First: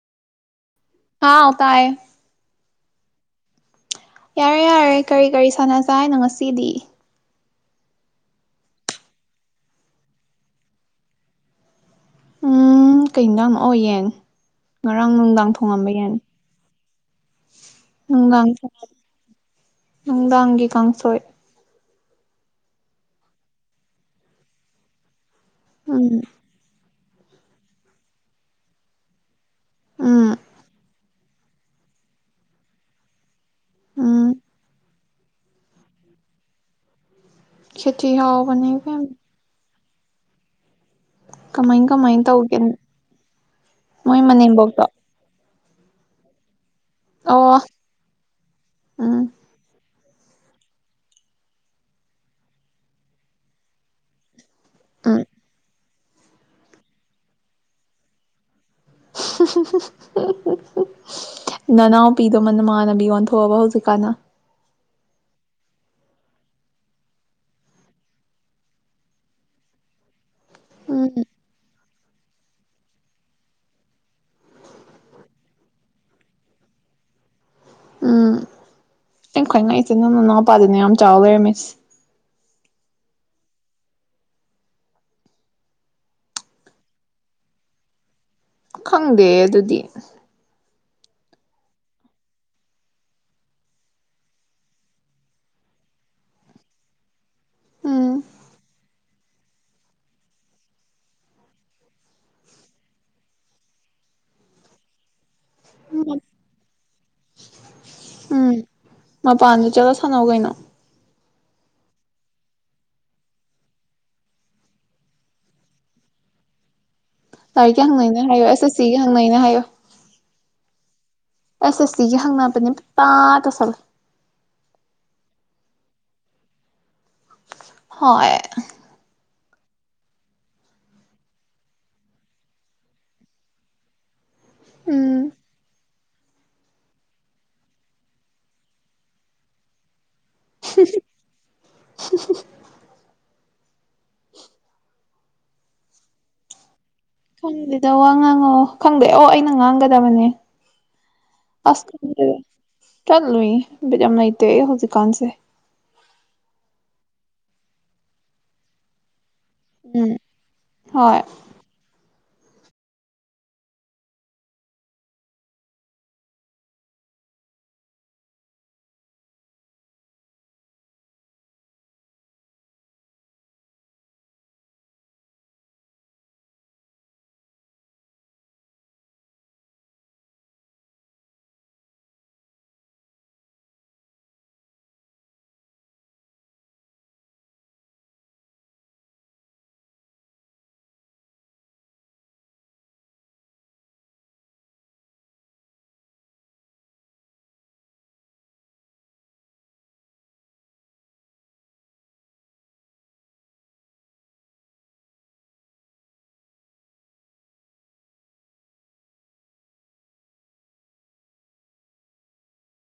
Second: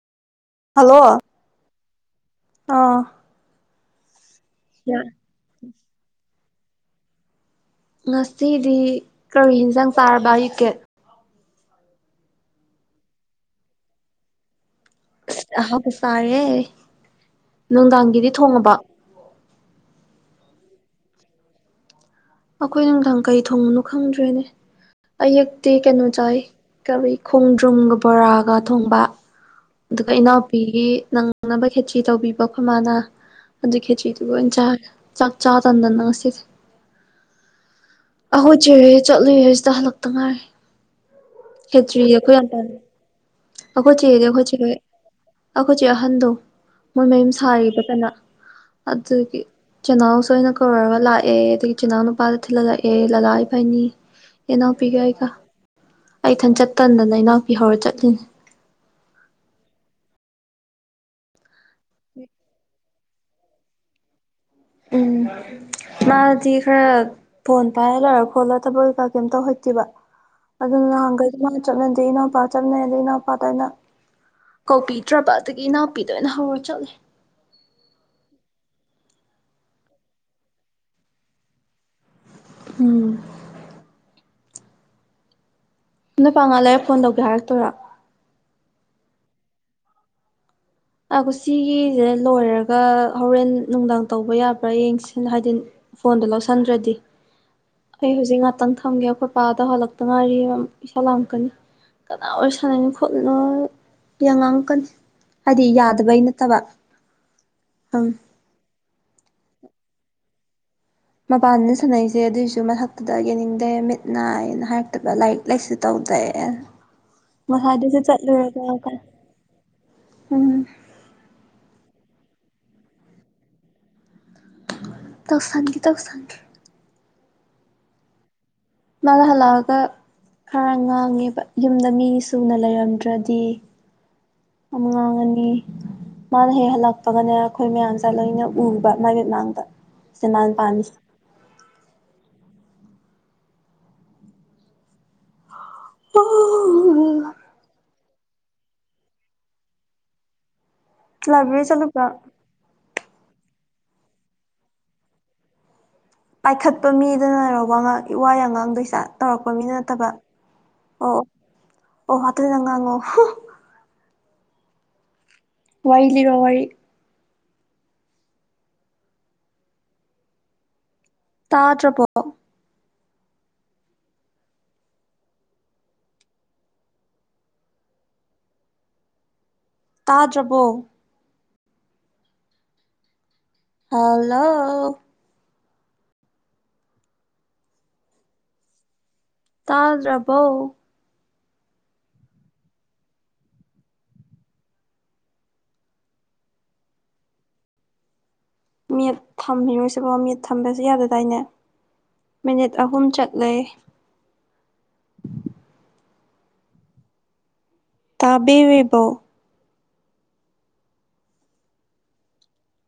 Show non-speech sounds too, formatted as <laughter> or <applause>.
hello ꯍꯥꯎ ꯇꯥꯏꯌꯦ ꯑꯥ ꯌꯥꯔꯦ ꯌꯥꯔꯦ ꯀꯔꯤ ꯀꯔꯤ ꯁꯥꯟꯅꯖ ꯍꯥꯏꯅꯣ ꯉꯁꯤꯗꯤ ꯉꯁꯤꯗꯤ ꯀꯔ ꯍꯟꯖꯥꯡ ꯆꯥꯔꯕ ꯑꯌꯨꯛꯀꯦꯠ ꯎꯝ ꯀꯩꯅꯩꯅꯣꯝꯑꯣꯌꯦꯟ ꯉꯔꯥꯡ ꯑꯁ ꯅꯨꯡꯗꯥꯡ ꯊꯣꯡꯉꯝꯕ ꯑꯍꯥꯎꯕ ꯌꯥꯅꯤ ꯆꯥꯔꯦ ꯅꯨꯡꯗꯥꯡꯒꯤꯗꯤ ꯅꯨꯡꯗꯥꯡ ꯊ ꯊꯣꯡꯉꯕ ꯅꯨꯡꯗꯥꯡꯒꯤ ꯀꯥꯡꯁꯣꯏ ꯑꯩꯈꯣꯏ ꯅꯨꯡꯊꯪ ꯀꯩ ꯊꯣꯡꯉꯨꯅꯣ ꯈꯪꯗ꯭ꯔꯦꯅꯦ ꯑꯛꯇꯤ ꯀꯩꯅꯣ ꯎꯝ ꯆꯥꯏ ꯀꯔꯤ ꯈꯣꯡꯗ꯭ꯔꯨꯝꯒ ꯕꯣꯔꯥꯒ ꯊꯣꯡꯕ ꯑꯗꯨꯒ ꯎꯝ ꯏꯅꯥꯎꯄꯤꯒꯤ ꯅꯪꯅꯕ ꯈꯦꯆꯤ ꯇꯧꯕꯤꯕ ꯐꯃꯥꯅ ꯑꯗꯨ ꯎꯝ ꯈꯦꯆꯤꯗꯨꯒ ꯑꯣꯏꯅ ꯆ ꯆꯥꯛ ꯆꯥ ꯇꯟꯗꯅ ꯉꯁꯤꯁꯦ ꯈꯦꯆꯤ ꯑꯩꯍꯣꯏ ꯍꯥꯎꯕꯅꯦ ꯆꯔꯦ ꯏꯕꯦꯝꯃ ꯆꯠꯂꯨꯏꯦ ꯁꯤꯗ ꯍꯜꯂꯛꯇ ꯉꯥꯏꯔꯦ ꯀꯃꯥꯏ ꯍꯦꯖ꯭ꯔꯤ ꯀꯃꯥꯏ ꯇꯧꯒꯦ ꯌꯦꯈꯣꯏꯇ ꯑꯩꯈꯣꯏ ꯆ ꯃꯣꯏ ꯑꯩꯈꯣꯏ ꯆ ꯃꯅꯦꯝꯕꯣꯛꯇꯣ ꯑꯩꯈꯣꯏ ꯆꯦ ꯑꯍꯟꯗ ꯃꯣꯏ ꯃꯌꯨꯝ ꯑꯣ ꯁꯥꯔꯤꯕ ꯀꯅ ꯎꯝ ꯑꯗꯨꯒꯤ ꯆꯤꯅꯥꯎꯁꯣꯏꯅ ꯀꯧꯔꯒ ꯂꯥꯛꯑꯦ ꯑꯗꯒꯤ ꯆꯤꯅꯥꯎ ꯅꯨꯄꯥꯗ ꯊꯤꯜꯍꯜꯂꯛꯑꯦ ꯂꯂꯥ ꯏꯐꯏꯅꯤ ꯏꯅꯥꯎꯄꯤꯒ ꯎꯝ ꯑꯩꯒ ꯑꯩꯊꯟꯆꯠꯇꯟꯗꯅ ꯏꯅꯥꯎꯄꯤ ꯍꯧꯔ ꯆꯠꯂꯤꯅꯤ <unintelligible> ꯅꯅꯥꯎ ꯄꯤꯗꯧꯃ ꯅꯃꯥꯟꯅꯕꯤ ꯑꯣꯟꯊꯣꯛꯑꯕ ꯍꯧꯖꯤꯛꯀꯥꯟꯗ ꯎꯝ ꯃꯥꯗꯤ ꯈꯔ ꯐꯣꯟ ꯄꯥꯏꯔ ꯂꯩꯔ ꯈꯣꯠꯂ ꯊꯕꯀꯥ ꯀꯩꯝꯇꯧ ꯍꯩꯇꯦꯕ ꯑꯗꯨꯅ ꯎꯝ ꯅꯍꯥꯟꯈꯩꯗꯤ ꯃꯥ ꯆꯠꯅꯗꯦ ꯏꯅꯥꯎꯄꯥ ꯆꯠꯅꯩꯗꯩ ꯏꯅꯥꯎꯄꯥꯇ ꯑꯩꯅ ꯀꯧꯕꯤꯗ꯭ꯔꯕ ꯑꯗꯒꯤ ꯏꯅꯥꯎꯄꯤꯗ ꯑꯣꯏꯅ ꯍꯧꯔ ꯆꯠꯂꯦ ꯅ ꯈ꯭ꯋꯥꯏꯉꯩꯁꯦ ꯅꯪ ꯅ ꯏꯅꯥꯎꯄꯥꯗꯨꯅ ꯌꯥꯝ ꯆꯥꯎꯕ ꯂꯩꯔꯝꯃꯤꯁ ꯎꯝ ꯅ ꯄꯥꯉꯥ ꯂꯩꯔ ꯐꯣꯟ ꯇꯧꯒꯦ ꯍꯥꯏꯔꯛꯇꯣꯏꯔꯥ ꯈꯪꯗꯦ ꯑꯗꯨꯗꯤ ꯑꯥ ꯀ ꯁꯤꯒꯤꯁꯦ ꯂꯣꯏꯔꯒ ꯍꯣꯔꯦꯟ ꯅꯨꯡꯗꯥꯡ ꯇꯧꯕ ꯌꯥꯕ꯭ꯔꯥ ꯌꯦꯡꯁꯤ ꯍꯥꯏꯗꯤ ꯐꯣꯟꯗꯣ ꯂꯧꯁꯟꯗ꯭ꯔꯗꯤ ꯎꯝ ꯑꯩ ꯍꯧꯖꯤꯛ ꯉꯥꯛꯇꯪ ꯊꯝꯒꯦ ꯑꯩꯈꯣꯏ ꯄꯥꯗ ꯍꯜꯂꯛꯇ ꯉꯥꯏꯔꯤ ꯏꯁꯧ ꯂꯥꯡꯉꯛꯀꯅꯤ ꯀꯅꯥ ꯑꯣꯏ ꯁꯥꯟꯅꯅꯣ ꯈꯣꯠꯂꯤꯅꯣ ꯌꯥ ꯉꯥꯡꯉꯛꯀꯅꯤ ꯍꯥꯏꯗꯤ ꯌꯥꯗꯕꯩ ꯅꯠꯇꯕ ꯑꯪ ꯎꯝ ꯃꯄꯥꯟꯗ ꯆꯠꯂ ꯁꯥꯟꯅꯧ ꯀꯩꯅꯣ ꯃꯄꯥꯟꯗ ꯁꯥꯟꯅꯩꯁꯦ ꯑꯗꯨꯑꯣꯏꯁꯨ ꯃꯊꯛꯇꯨꯗ ꯌꯦꯡꯅꯤꯡꯗꯦ ꯃꯤꯠ ꯅꯥꯏꯅ ꯍꯥꯏꯔꯛꯇꯕ ꯂꯥꯏꯔꯤꯛ ꯂꯥꯏꯁꯨ ꯇꯧꯗꯦ <unintelligible> ꯂꯥꯏꯔꯤꯛꯀꯤ ꯉꯁꯥꯏꯗꯨꯁꯨ ꯍꯪꯅꯩꯅ ꯍꯥꯏꯌꯣ ꯆꯠꯂꯨꯔꯒ ꯑꯦꯁ ꯑꯦꯁ ꯁꯤꯒꯤ ꯍꯪꯅꯩꯅ ꯍꯥꯏꯌꯣ ꯎꯝ ꯑꯦꯁ ꯑꯁꯤꯗꯤ ꯌꯥ ꯍꯪꯉꯅꯕꯄ ꯅ ꯇꯥꯛꯒ ꯑꯁꯜ ꯇꯧꯁꯥꯟꯒꯤ ꯇꯧꯁꯪꯈꯤ ꯍꯣꯏ ꯃꯥꯥꯡ ꯍꯜꯂꯑꯒ ꯈꯔ ꯉꯥꯡꯉꯦꯕ ꯌꯨꯝꯗ ꯃꯤ ꯁꯨꯅ ꯂꯩꯔꯝꯗ꯭ꯔꯗꯤ ꯑꯃ ꯎꯝ ꯉꯥꯡꯉꯅꯤ ꯃꯥꯅ ꯍꯦꯛ ꯍꯜꯂꯛꯄꯒꯅꯦ ꯑꯩꯈꯣꯏ ꯃꯌꯥꯝꯁꯦ ꯂꯣꯏꯅ ꯎꯕ ꯃꯥꯏ ꯃꯤꯠꯃꯥꯡꯗ ꯁꯦ ꯃꯥꯅ ꯄꯥꯃꯤꯁꯤ <unintelligible> ꯑꯣ <unintelligible> ꯈꯪꯗꯦꯗ ꯋꯥ ꯉꯥꯡꯉꯣ ꯈꯪꯗꯦ ꯑꯣ ꯑꯩꯅ ꯉꯥꯡꯒꯗꯕꯅꯦ ꯂꯥꯏꯕ꯭ꯔꯦꯔꯤ ꯑꯁ ꯆꯠꯂꯨꯕ꯭ꯔꯣ ꯆꯠꯂꯨꯏ ꯕꯤꯠ ꯌꯥꯝ ꯂꯩꯇꯦ ꯑꯩ ꯍꯧꯖꯤꯛ ꯀꯥꯟꯁꯦ ꯄꯥꯏꯈꯠꯄ ꯃꯤꯗꯅꯔ ꯋꯥꯥꯡ ꯏ ꯋꯥꯏ ꯑ ꯉꯥꯡꯗꯣꯏꯁꯥ ꯇꯧꯔꯛꯄ ꯃꯤꯅ ꯅꯠꯇꯕ ꯎꯝ ꯑꯣ ꯍꯣꯏ ꯑꯣ ꯑꯣ ꯍꯥꯏꯐꯦꯠꯇꯪ ꯉꯥꯡꯉꯣ ꯋꯥꯔꯤ ꯂꯤꯔꯣ ꯋꯥꯔꯤ ꯇꯥꯗ꯭ꯔꯄꯣ ꯇꯥꯗ꯭ꯔꯕꯣ ꯍꯜꯂꯣ ꯇꯥꯗ꯭ꯔꯕꯧ ꯃꯠ ꯊꯝꯃꯤꯔꯣꯏꯁꯤꯕꯣ ꯃꯠ ꯊꯝꯕꯁꯨ ꯌꯥꯗꯗꯥꯏꯅꯦ ꯃꯤꯅꯤꯠ ꯑꯍꯨꯝ ꯆꯠꯂꯦ ꯇꯥꯕꯤꯔꯤꯕꫭ